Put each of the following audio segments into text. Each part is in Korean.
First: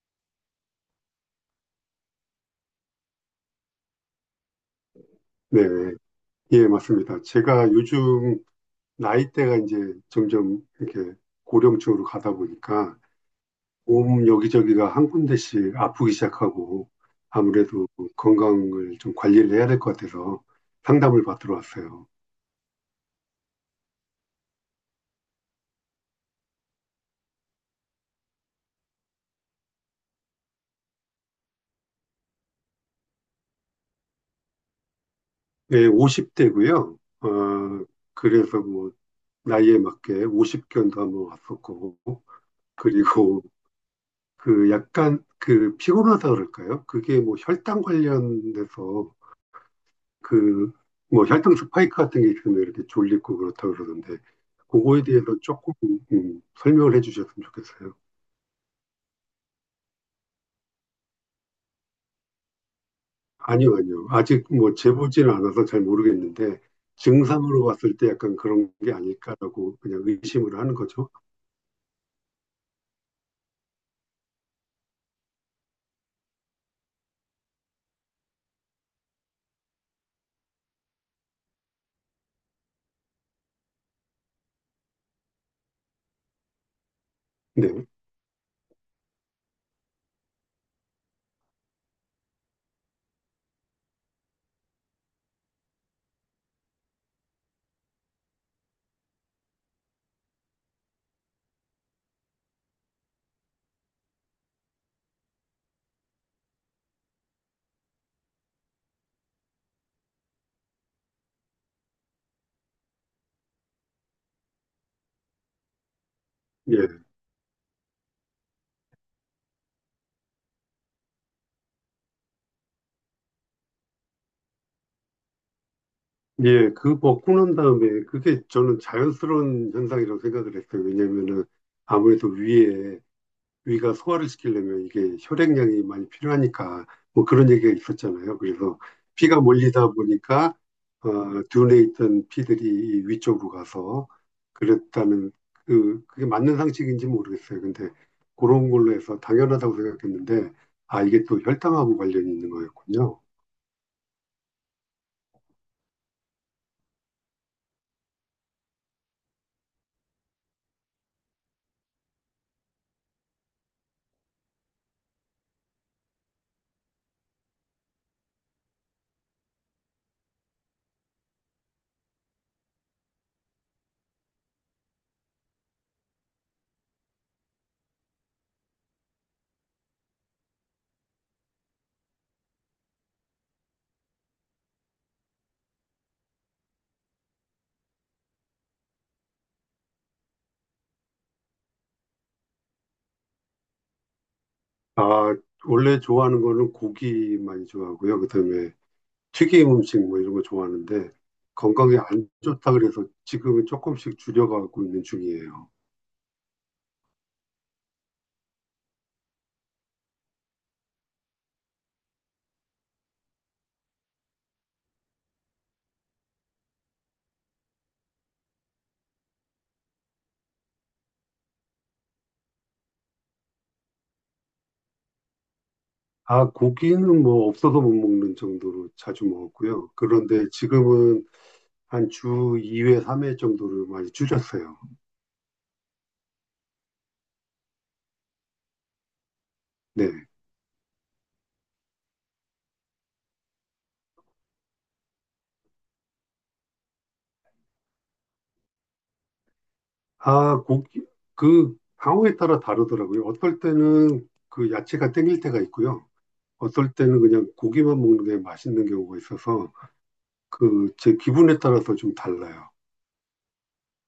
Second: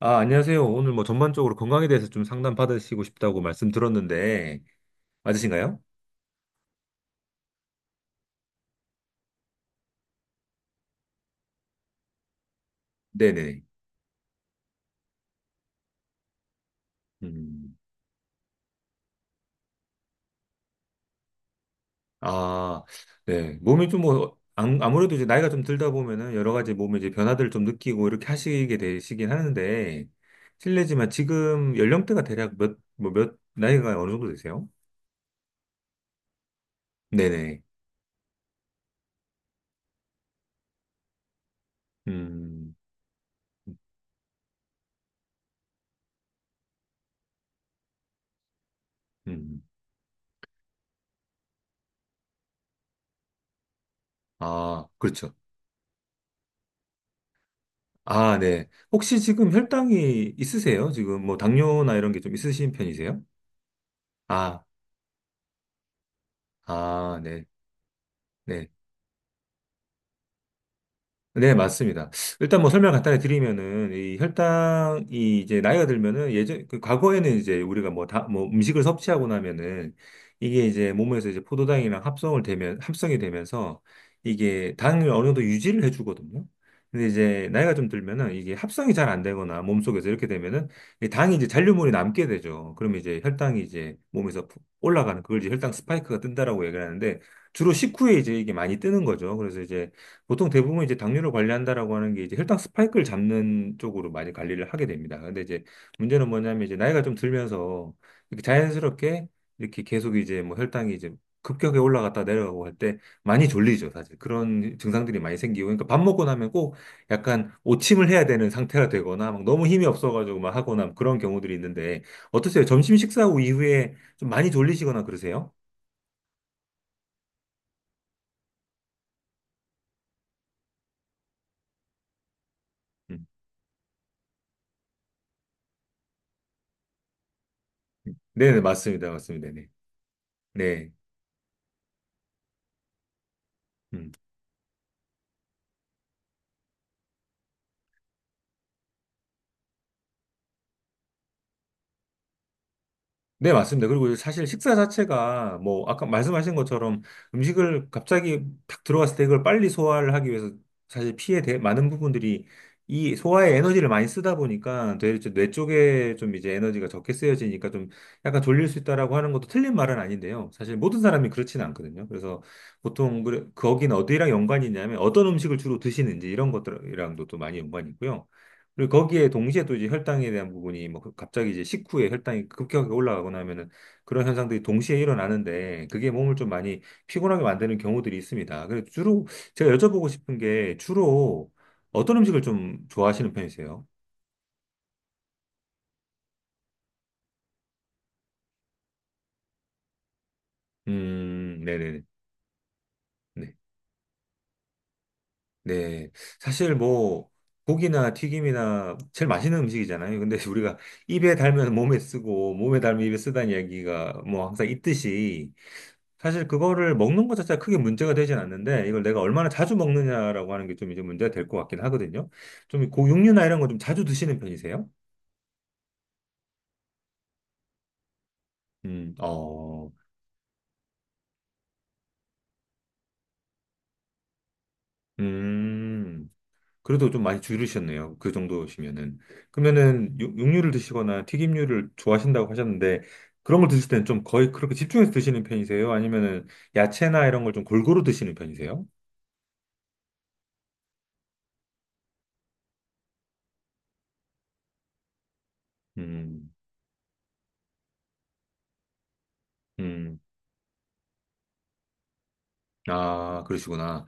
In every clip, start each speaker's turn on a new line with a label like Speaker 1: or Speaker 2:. Speaker 1: 아, 안녕하세요. 오늘 뭐 전반적으로 건강에 대해서 좀 상담 받으시고 싶다고 말씀 들었는데,
Speaker 2: 네,
Speaker 1: 맞으신가요?
Speaker 2: 예, 맞습니다. 제가 요즘 나이대가 이제 점점 이렇게 고령층으로 가다 보니까
Speaker 1: 네네.
Speaker 2: 몸 여기저기가 한 군데씩 아프기 시작하고
Speaker 1: 음,
Speaker 2: 아무래도 건강을 좀 관리를 해야 될 것 같아서 상담을 받으러 왔어요.
Speaker 1: 아, 네. 몸이 좀 뭐, 아무래도 이제 나이가 좀 들다 보면은 여러 가지 몸의 이제 변화들을 좀 느끼고 이렇게 하시게 되시긴 하는데, 실례지만 지금 연령대가 대략 몇, 뭐 몇, 나이가 어느 정도 되세요?
Speaker 2: 예, 50대고요. 어,
Speaker 1: 네네.
Speaker 2: 그래서 뭐 나이에 맞게 50견도 한번 왔었고,
Speaker 1: 음,
Speaker 2: 그리고 그 약간 그 피곤하다 그럴까요? 그게 뭐 혈당 관련돼서
Speaker 1: 음.
Speaker 2: 그 뭐 혈당 스파이크 같은 게 있으면 이렇게 졸리고 그렇다 그러던데,
Speaker 1: 아,
Speaker 2: 그거에 대해서
Speaker 1: 그렇죠.
Speaker 2: 조금 설명을 해주셨으면 좋겠어요.
Speaker 1: 아, 네. 혹시 지금 혈당이 있으세요? 지금 뭐 당뇨나 이런 게 좀 있으신 편이세요?
Speaker 2: 아니요, 아니요. 아직
Speaker 1: 아,
Speaker 2: 뭐 재보지는 않아서 잘 모르겠는데,
Speaker 1: 아, 네,
Speaker 2: 증상으로 봤을 때 약간
Speaker 1: 네.
Speaker 2: 그런 게 아닐까라고 그냥 의심을 하는 거죠.
Speaker 1: 네, 맞습니다. 일단 뭐 설명 간단히 드리면은 이 혈당이 이제 나이가 들면은 예전 그 과거에는 이제 우리가 뭐 다 뭐 음식을 섭취하고 나면은 이게 이제 몸에서 이제 포도당이랑 합성을 되면 합성이 되면서 이게 당을 어느 정도 유지를 해주거든요. 근데 이제
Speaker 2: 네,
Speaker 1: 나이가 좀 들면은 이게 합성이 잘 안 되거나 몸속에서 이렇게 되면은 이 당이 이제 잔류물이 남게 되죠. 그러면 이제 혈당이 이제 몸에서 푹 올라가는 그걸 이제 혈당 스파이크가 뜬다라고 얘기를 하는데 주로 식후에 이제 이게 많이 뜨는 거죠. 그래서 이제 보통 대부분 이제 당뇨를 관리한다라고 하는 게 이제 혈당 스파이크를 잡는 쪽으로 많이 관리를 하게 됩니다. 근데 이제 문제는 뭐냐면 이제 나이가 좀 들면서 이렇게 자연스럽게 이렇게 계속 이제 뭐 혈당이 이제 급격하게 올라갔다 내려가고 할 때 많이 졸리죠, 사실. 그런 증상들이 많이 생기고. 그러니까 밥 먹고 나면 꼭
Speaker 2: 예,
Speaker 1: 약간 오침을 해야 되는 상태가 되거나 막 너무 힘이 없어가지고 막 하거나 그런 경우들이 있는데 어떠세요? 점심 식사 후 이후에 좀 많이 졸리시거나 그러세요?
Speaker 2: 예. 그 벗고 난 다음에 그게 저는 자연스러운 현상이라고 생각을 했어요. 왜냐면은 아무래도 위에
Speaker 1: 음.
Speaker 2: 위가 소화를 시키려면 이게 혈액량이 많이 필요하니까, 뭐 그런 얘기가
Speaker 1: 음.
Speaker 2: 있었잖아요.
Speaker 1: 네네,
Speaker 2: 그래서
Speaker 1: 맞습니다.
Speaker 2: 피가
Speaker 1: 맞습니다. 네.
Speaker 2: 몰리다 보니까
Speaker 1: 네.
Speaker 2: 어, 둔에 있던 피들이 위쪽으로 가서
Speaker 1: 음.
Speaker 2: 그랬다는, 그게 맞는 상식인지 모르겠어요. 근데 그런 걸로 해서 당연하다고 생각했는데, 아 이게 또 혈당하고 관련이 있는 거였군요.
Speaker 1: 네, 맞습니다. 그리고 사실 식사 자체가 뭐 아까 말씀하신 것처럼 음식을 갑자기 탁 들어갔을 때 이걸 빨리 소화를 하기 위해서 많은 부분들이 이 소화에 에너지를 많이 쓰다 보니까 되뇌 쪽에 좀 이제 에너지가 적게 쓰여지니까 좀 약간 졸릴 수 있다라고 하는 것도 틀린 말은 아닌데요. 사실 모든 사람이 그렇지는 않거든요. 그래서 보통 그 거긴 어디랑 연관이 있냐면 어떤 음식을 주로 드시는지 이런 것들이랑도 또 많이 연관이 있고요. 그리고 거기에 동시에 또 이제 혈당에 대한 부분이 갑자기 이제 식후에 혈당이 급격하게 올라가거나 하면은 그런 현상들이 동시에 일어나는데 그게 몸을 좀 많이 피곤하게 만드는 경우들이 있습니다. 그래서 주로 제가 여쭤보고 싶은 게 주로 어떤 음식을 좀 좋아하시는 편이세요?
Speaker 2: 아, 원래 좋아하는 거는 고기 많이 좋아하고요. 그다음에 튀김 음식 뭐 이런 거 좋아하는데, 건강에
Speaker 1: 네네네.
Speaker 2: 안 좋다 그래서
Speaker 1: 네.
Speaker 2: 지금은 조금씩 줄여가고 있는 중이에요.
Speaker 1: 네. 사실 뭐 고기나 튀김이나 제일 맛있는 음식이잖아요. 근데 우리가 입에 달면 몸에 쓰고 몸에 달면 입에 쓰다는 이야기가 뭐 항상 있듯이 사실 그거를 먹는 것 자체가 크게 문제가 되진 않는데 이걸 내가 얼마나 자주 먹느냐라고 하는 게 좀 이제 문제가 될 것 같긴 하거든요. 좀 고육류나 이런 거 좀 자주 드시는 편이세요?
Speaker 2: 아, 고기는 뭐 없어서 못 먹는 정도로 자주
Speaker 1: 어,
Speaker 2: 먹었고요. 그런데 지금은 한 주 2회, 3회 정도를 많이 줄였어요.
Speaker 1: 음, 그래도 좀 많이 줄으셨네요. 그 정도시면은.
Speaker 2: 네.
Speaker 1: 그러면은 육류를 드시거나 튀김류를 좋아하신다고 하셨는데 그런 걸 드실 때는 좀 거의 그렇게 집중해서 드시는 편이세요? 아니면은 야채나 이런 걸 좀 골고루 드시는 편이세요?
Speaker 2: 아, 고기, 그 상황에 따라 다르더라고요. 어떨 때는 그 야채가 땡길 때가 있고요.
Speaker 1: 음,
Speaker 2: 어떨 때는 그냥 고기만 먹는 게 맛있는 경우가 있어서
Speaker 1: 음,
Speaker 2: 그 제 기분에 따라서 좀 달라요.
Speaker 1: 아, 그러시구나.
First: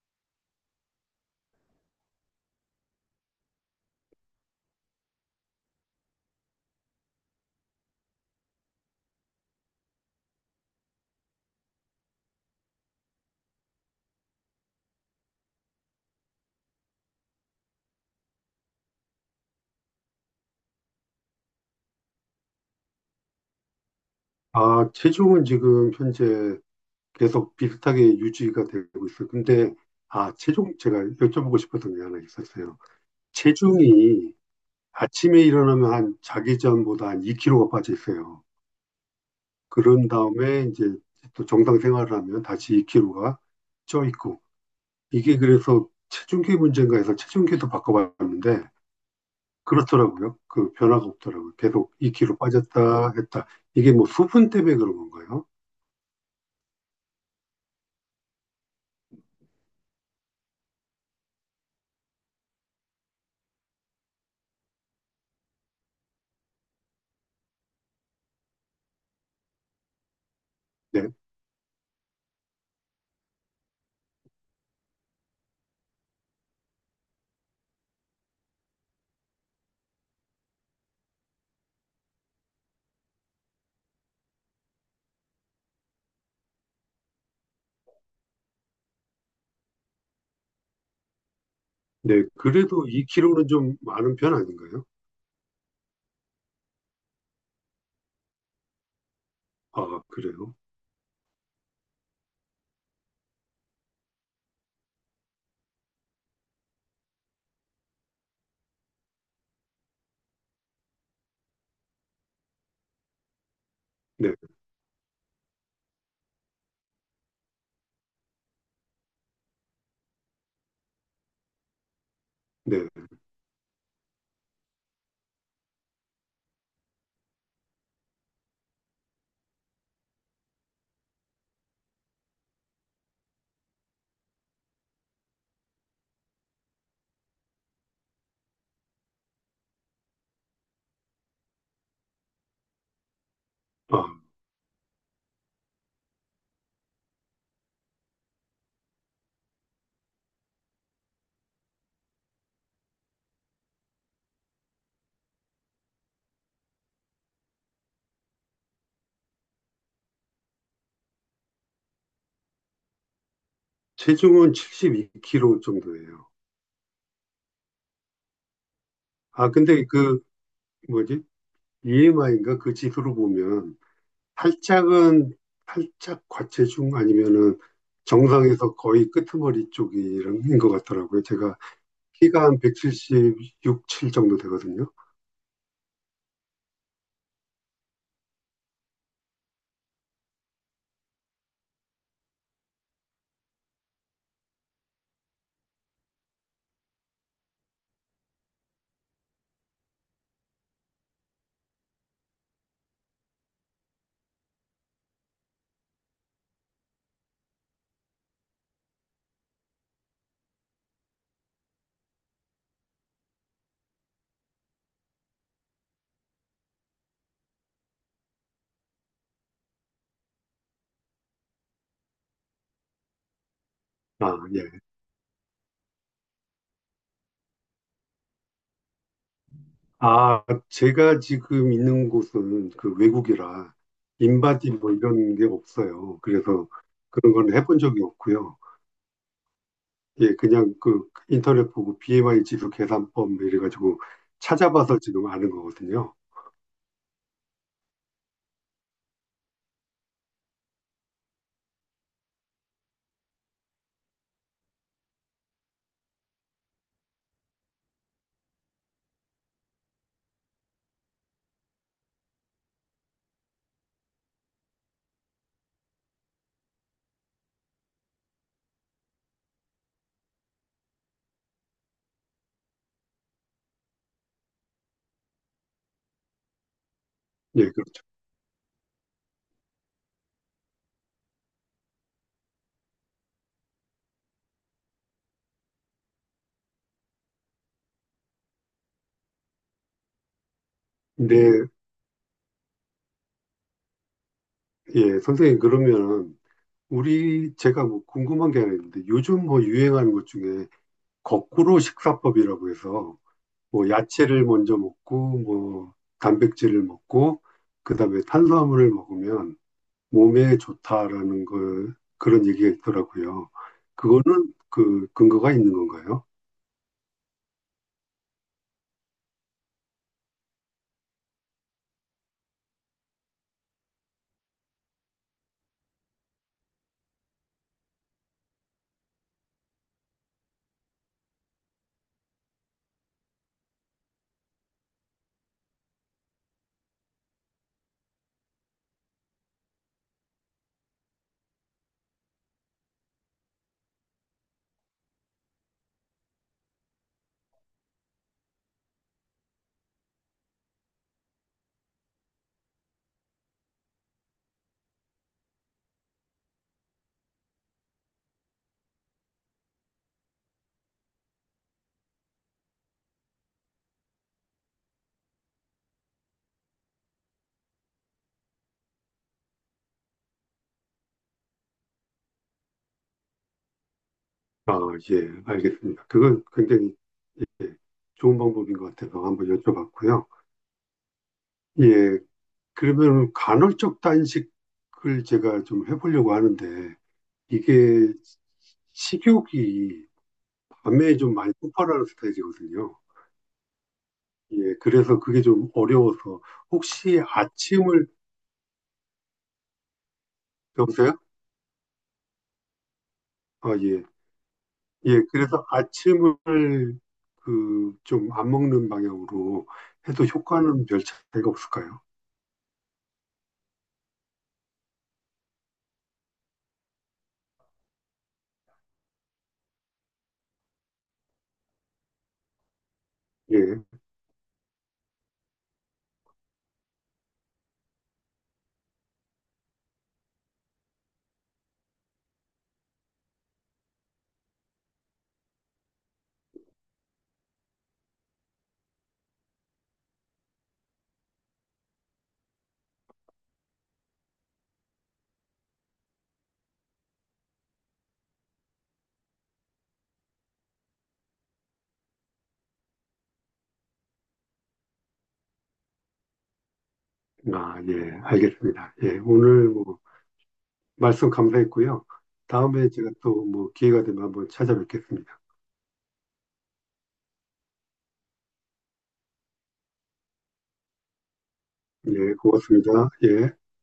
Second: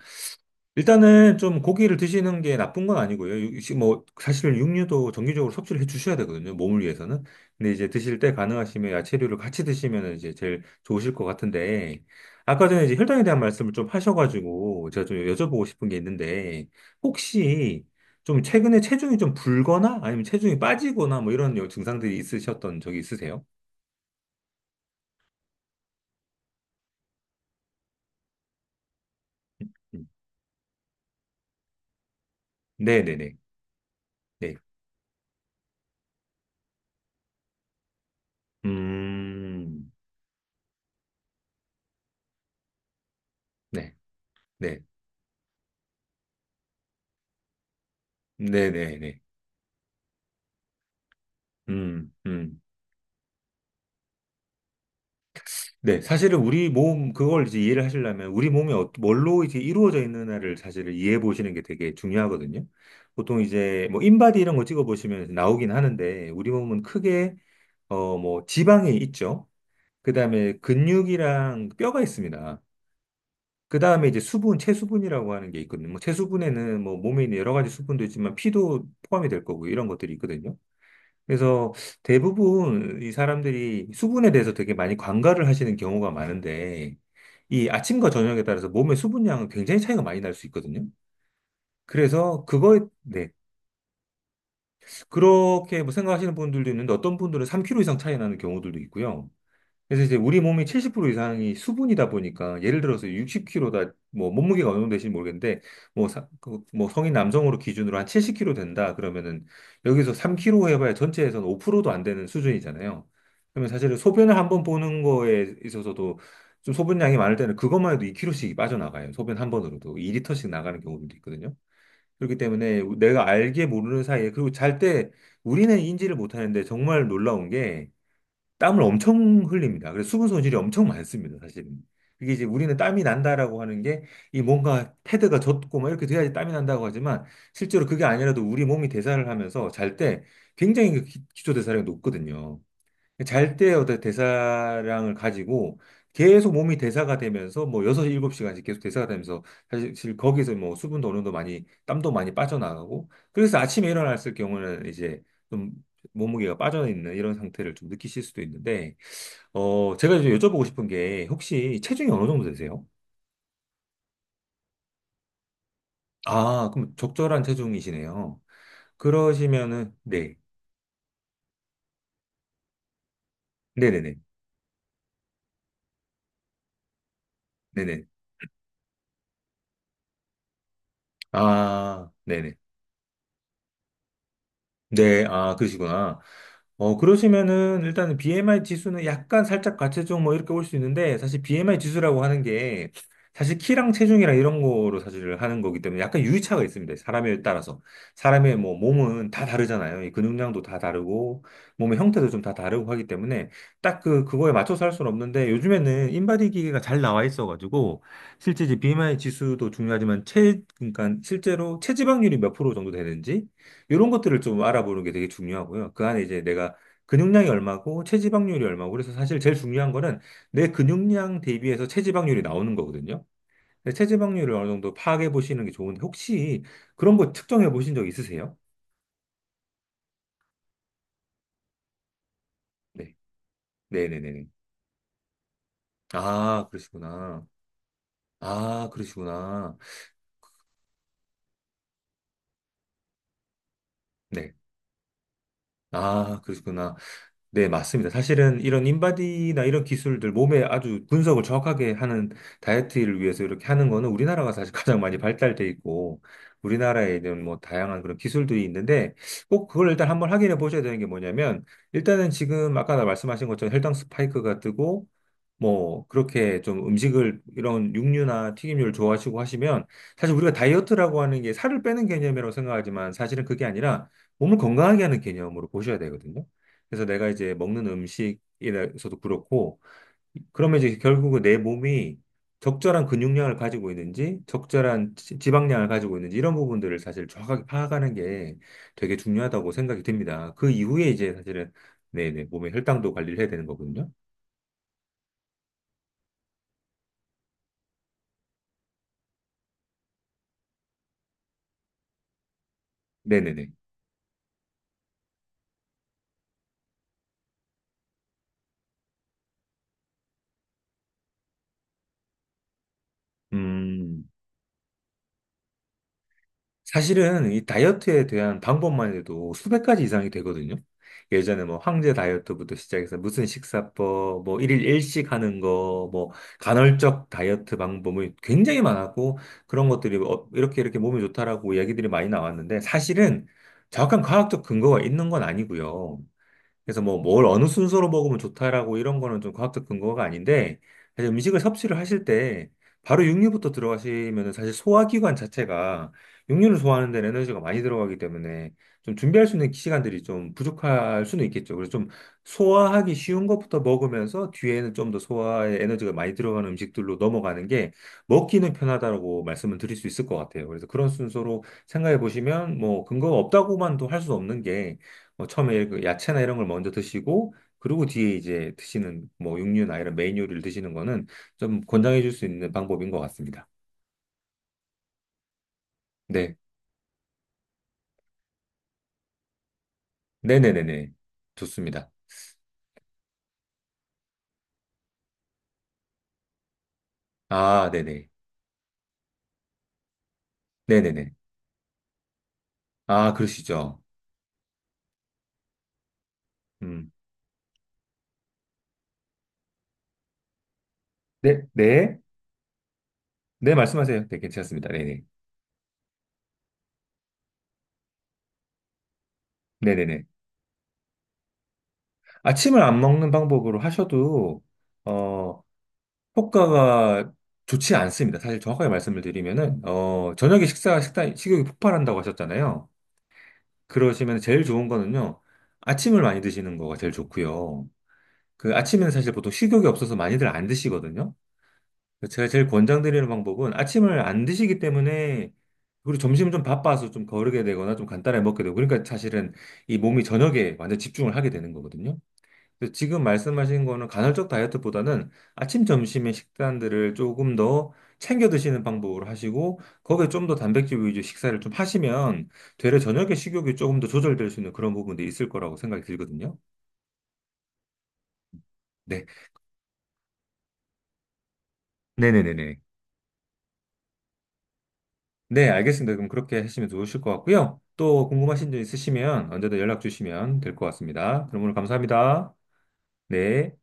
Speaker 1: 일단은 좀 고기를 드시는 게 나쁜 건 아니고요. 뭐 사실 육류도 정기적으로 섭취를 해 주셔야 되거든요. 몸을 위해서는. 근데 이제 드실 때 가능하시면 야채류를 같이 드시면 이제 제일 좋으실 것 같은데 아까 전에 이제 혈당에 대한 말씀을 좀 하셔가지고 제가 좀 여쭤보고 싶은 게 있는데 혹시 좀 최근에 체중이 좀 불거나 아니면 체중이 빠지거나 뭐 이런 증상들이 있으셨던 적이 있으세요?
Speaker 2: 아, 체중은 지금 현재 계속 비슷하게 유지가 되고 있어요. 근데
Speaker 1: 음.
Speaker 2: 아, 체중 제가 여쭤보고 싶었던 게 하나 있었어요.
Speaker 1: 네네네.
Speaker 2: 체중이
Speaker 1: 네.
Speaker 2: 아침에 일어나면 한 자기 전보다 한 2kg가 빠져 있어요.
Speaker 1: 음.
Speaker 2: 그런 다음에 이제 또 정상 생활을 하면 다시 2kg가
Speaker 1: 네.
Speaker 2: 쪄 있고,
Speaker 1: 네.
Speaker 2: 이게 그래서 체중계 문제인가 해서 체중계도 바꿔봤는데
Speaker 1: 네네네.
Speaker 2: 그렇더라고요. 그 변화가 없더라고요. 계속
Speaker 1: 음.
Speaker 2: 2kg
Speaker 1: 음.
Speaker 2: 빠졌다 했다. 이게 뭐 수분 때문에 그런 건가요?
Speaker 1: 네, 사실은 우리 몸, 그걸 이제 이해를 하시려면 우리 몸이 뭘로 이제 이루어져 있느냐를 사실을 이해해 보시는 게 되게 중요하거든요. 보통 이제 뭐 인바디 이런 거 찍어 보시면 나오긴 하는데 우리 몸은 크게 어 뭐 지방이 있죠. 그다음에
Speaker 2: 네,
Speaker 1: 근육이랑 뼈가 있습니다. 그다음에 이제 수분, 체수분이라고 하는 게 있거든요. 뭐 체수분에는 뭐 몸에 있는 여러 가지 수분도 있지만 피도 포함이 될 거고 이런 것들이 있거든요. 그래서 대부분 이 사람들이 수분에 대해서 되게 많이 관가를 하시는 경우가 많은데 이 아침과 저녁에 따라서 몸의 수분량은 굉장히 차이가 많이 날 수 있거든요.
Speaker 2: 네.
Speaker 1: 그래서 그거에
Speaker 2: 그래도
Speaker 1: 네.
Speaker 2: 2kg는 좀 많은 편 아닌가요?
Speaker 1: 그렇게 뭐 생각하시는 분들도 있는데 어떤 분들은 3kg 이상 차이 나는 경우들도 있고요.
Speaker 2: 아,
Speaker 1: 그래서 이제 우리
Speaker 2: 그래요.
Speaker 1: 몸이 70% 이상이 수분이다 보니까 예를 들어서 60kg다 뭐 몸무게가 어느 정도 되는지 모르겠는데 뭐 성인 남성으로 기준으로 한 70kg 된다 그러면은 여기서 3kg 해봐야 전체에서는 5%도 안 되는 수준이잖아요. 그러면 사실은
Speaker 2: 네,
Speaker 1: 소변을 한번 보는 거에 있어서도 좀 소변량이 많을 때는 그것만 해도 2kg씩 빠져나가요. 소변 한 번으로도 2리터씩 나가는 경우도 있거든요. 그렇기
Speaker 2: 네.
Speaker 1: 때문에 내가 알게 모르는 사이에 그리고 잘 때 우리는 인지를 못하는데 정말 놀라운 게 땀을 엄청 흘립니다. 그래서 수분 손실이 엄청 많습니다, 사실은. 그게 이제 우리는 땀이 난다라고 하는 게 이 뭔가 패드가 젖고 막 이렇게 돼야지 땀이 난다고 하지만 실제로 그게 아니라도 우리 몸이 대사를 하면서 잘 때 굉장히 기초 대사량이 높거든요. 잘 때
Speaker 2: 아,
Speaker 1: 어떤 대사량을 가지고 계속 몸이 대사가 되면서 뭐 6, 7시간씩 계속 대사가 되면서 사실 거기서 뭐 수분도 어느 정도 많이 땀도 많이 빠져나가고 그래서 아침에 일어났을 경우는 이제 좀 몸무게가 빠져있는 이런 상태를 좀 느끼실 수도 있는데 어 제가 좀 여쭤보고 싶은 게 혹시 체중이 어느 정도 되세요?
Speaker 2: 체중은 72kg 정도예요.
Speaker 1: 아 그럼 적절한 체중이시네요.
Speaker 2: 아, 근데
Speaker 1: 그러시면은
Speaker 2: 그,
Speaker 1: 네
Speaker 2: 뭐지? BMI인가? 그 지수로 보면,
Speaker 1: 네네네
Speaker 2: 살짝은, 살짝 과체중 아니면은
Speaker 1: 네네
Speaker 2: 정상에서 거의 끄트머리 쪽인 것 같더라고요. 제가
Speaker 1: 아
Speaker 2: 키가
Speaker 1: 네네
Speaker 2: 한 176, 7 정도 되거든요.
Speaker 1: 네, 아, 그러시구나. 어, 그러시면은 일단은 BMI 지수는 약간 살짝 과체중 뭐 이렇게 올 수 있는데 사실 BMI 지수라고 하는 게 사실 키랑 체중이랑 이런 거로 사실 하는 거기 때문에 약간 유의차가 있습니다. 사람에 따라서. 사람의 뭐 몸은 다 다르잖아요. 이 근육량도 다 다르고 몸의 형태도 좀 다 다르고 하기 때문에 딱 그거에 맞춰서 할 수는 없는데 요즘에는 인바디 기계가 잘 나와 있어가지고 실제 이제 BMI 지수도 중요하지만 그러니까 실제로 체지방률이 몇 프로 정도 되는지 이런 것들을 좀 알아보는 게 되게 중요하고요. 그 안에 이제 내가 근육량이 얼마고 체지방률이 얼마고 그래서 사실 제일 중요한 거는 내 근육량 대비해서 체지방률이 나오는 거거든요. 근데
Speaker 2: 아,
Speaker 1: 체지방률을
Speaker 2: 예.
Speaker 1: 어느 정도 파악해 보시는 게 좋은데 혹시 그런 거 측정해 보신 적 있으세요?
Speaker 2: 아, 제가 지금 있는 곳은 그
Speaker 1: 네.
Speaker 2: 외국이라
Speaker 1: 네네네네.
Speaker 2: 인바디 뭐 이런 게 없어요.
Speaker 1: 아,
Speaker 2: 그래서 그런
Speaker 1: 그러시구나.
Speaker 2: 건 해본 적이 없고요.
Speaker 1: 아, 그러시구나.
Speaker 2: 예, 그냥 그 인터넷 보고 BMI 지수 계산법 뭐 이래가지고
Speaker 1: 네.
Speaker 2: 찾아봐서 지금 아는 거거든요.
Speaker 1: 아, 그러시구나. 네, 맞습니다. 사실은 이런 인바디나 이런 기술들, 몸에 아주 분석을 정확하게 하는 다이어트를 위해서 이렇게 하는 거는 우리나라가 사실 가장 많이 발달돼 있고, 우리나라에 있는 뭐 다양한 그런 기술들이 있는데, 꼭 그걸 일단 한번 확인해 보셔야 되는 게 뭐냐면, 일단은 지금 아까 나 말씀하신 것처럼 혈당 스파이크가 뜨고, 뭐, 그렇게 좀 음식을, 이런 육류나 튀김류를 좋아하시고 하시면, 사실 우리가 다이어트라고 하는 게 살을 빼는 개념이라고 생각하지만, 사실은 그게 아니라 몸을 건강하게 하는 개념으로 보셔야 되거든요. 그래서 내가 이제
Speaker 2: 예,
Speaker 1: 먹는
Speaker 2: 그렇죠.
Speaker 1: 음식에서도 그렇고, 그러면 이제 결국은 내 몸이 적절한 근육량을 가지고 있는지, 적절한 지방량을 가지고 있는지, 이런 부분들을 사실 정확하게 파악하는 게 되게 중요하다고 생각이 듭니다. 그 이후에 이제
Speaker 2: 근데
Speaker 1: 사실은, 네네, 몸의 혈당도 관리를 해야 되는 거거든요.
Speaker 2: 예, 선생님 그러면 우리 제가 뭐 궁금한 게 하나 있는데, 요즘 뭐 유행하는 것 중에 거꾸로 식사법이라고 해서
Speaker 1: 네네네.
Speaker 2: 뭐 야채를 먼저 먹고 뭐 단백질을 먹고 그다음에 탄수화물을 먹으면 몸에 좋다라는 거, 그런 얘기가 있더라고요.
Speaker 1: 음.
Speaker 2: 그거는 그 근거가 있는 건가요?
Speaker 1: 사실은 이 다이어트에 대한 방법만 해도 수백 가지 이상이 되거든요. 예전에 뭐 황제 다이어트부터 시작해서 무슨 식사법, 뭐 일일 일식 하는 거, 뭐 간헐적 다이어트 방법이 굉장히 많았고 그런 것들이 어, 이렇게 이렇게 몸에 좋다라고 이야기들이 많이 나왔는데 사실은 정확한 과학적 근거가 있는 건 아니고요. 그래서 뭐 뭘 어느 순서로 먹으면 좋다라고 이런 거는 좀 과학적 근거가 아닌데 사실 음식을 섭취를 하실 때 바로 육류부터 들어가시면은 사실 소화기관 자체가 육류를 소화하는 데는 에너지가 많이 들어가기 때문에 좀 준비할 수 있는 시간들이 좀 부족할 수는 있겠죠. 그래서 좀 소화하기 쉬운 것부터 먹으면서 뒤에는 좀 더 소화에 에너지가 많이 들어가는 음식들로 넘어가는 게 먹기는 편하다라고 말씀을 드릴 수 있을 것 같아요. 그래서 그런 순서로 생각해 보시면 뭐 근거가 없다고만도 할 수 없는 게 뭐 처음에 그 야채나 이런 걸 먼저 드시고 그리고 뒤에 이제 드시는 뭐 육류나 이런 메인 요리를 드시는 거는 좀 권장해 줄 수 있는 방법인 것 같습니다.
Speaker 2: 아, 예, 알겠습니다. 그건
Speaker 1: 네.
Speaker 2: 굉장히, 예, 좋은 방법인 것 같아서 한번 여쭤봤고요.
Speaker 1: 네네네네. 좋습니다.
Speaker 2: 예, 그러면 간헐적 단식을 제가 좀 해보려고 하는데,
Speaker 1: 아,
Speaker 2: 이게
Speaker 1: 네네.
Speaker 2: 식욕이 밤에
Speaker 1: 네네네.
Speaker 2: 좀 많이 폭발하는 스타일이거든요.
Speaker 1: 아, 그러시죠.
Speaker 2: 예, 그래서 그게 좀 어려워서
Speaker 1: 음.
Speaker 2: 혹시 아침을, 여보세요?
Speaker 1: 네, 네.
Speaker 2: 아,
Speaker 1: 네,
Speaker 2: 예,
Speaker 1: 말씀하세요. 네, 괜찮습니다.
Speaker 2: 예,
Speaker 1: 네네.
Speaker 2: 그래서 아침을 그 좀 안 먹는 방향으로 해도
Speaker 1: 네네네.
Speaker 2: 효과는 별 차이가 없을까요?
Speaker 1: 아침을 안 먹는 방법으로 하셔도, 어, 효과가 좋지 않습니다. 사실 정확하게 말씀을 드리면은, 어, 저녁에 식사, 식단, 식욕이 폭발한다고 하셨잖아요.
Speaker 2: 예.
Speaker 1: 그러시면 제일 좋은 거는요. 아침을 많이 드시는 거가 제일 좋고요. 그 아침에는 사실 보통 식욕이 없어서 많이들 안 드시거든요. 그래서 제가 제일 권장드리는 방법은 아침을 안 드시기 때문에 그리고 점심은 좀 바빠서 좀 거르게 되거나 좀 간단하게 먹게 되고 그러니까 사실은 이 몸이 저녁에 완전 집중을 하게 되는 거거든요. 근데 지금 말씀하신 거는 간헐적 다이어트보다는 아침, 점심의 식단들을 조금 더 챙겨 드시는 방법으로 하시고, 거기에 좀 더 단백질 위주 식사를 좀 하시면, 되려 저녁에 식욕이 조금 더 조절될 수 있는 그런 부분도 있을 거라고 생각이 들거든요.
Speaker 2: 아, 예, 알겠습니다. 예,
Speaker 1: 네.
Speaker 2: 오늘 뭐 말씀 감사했고요.
Speaker 1: 네네네네.
Speaker 2: 다음에 제가 또 뭐 기회가 되면 한번 찾아뵙겠습니다.
Speaker 1: 네, 알겠습니다. 그럼 그렇게 하시면 좋으실 것 같고요. 또 궁금하신 점 있으시면 언제든 연락 주시면 될 것 같습니다. 그럼 오늘
Speaker 2: 예,
Speaker 1: 감사합니다.
Speaker 2: 고맙습니다. 예.
Speaker 1: 네.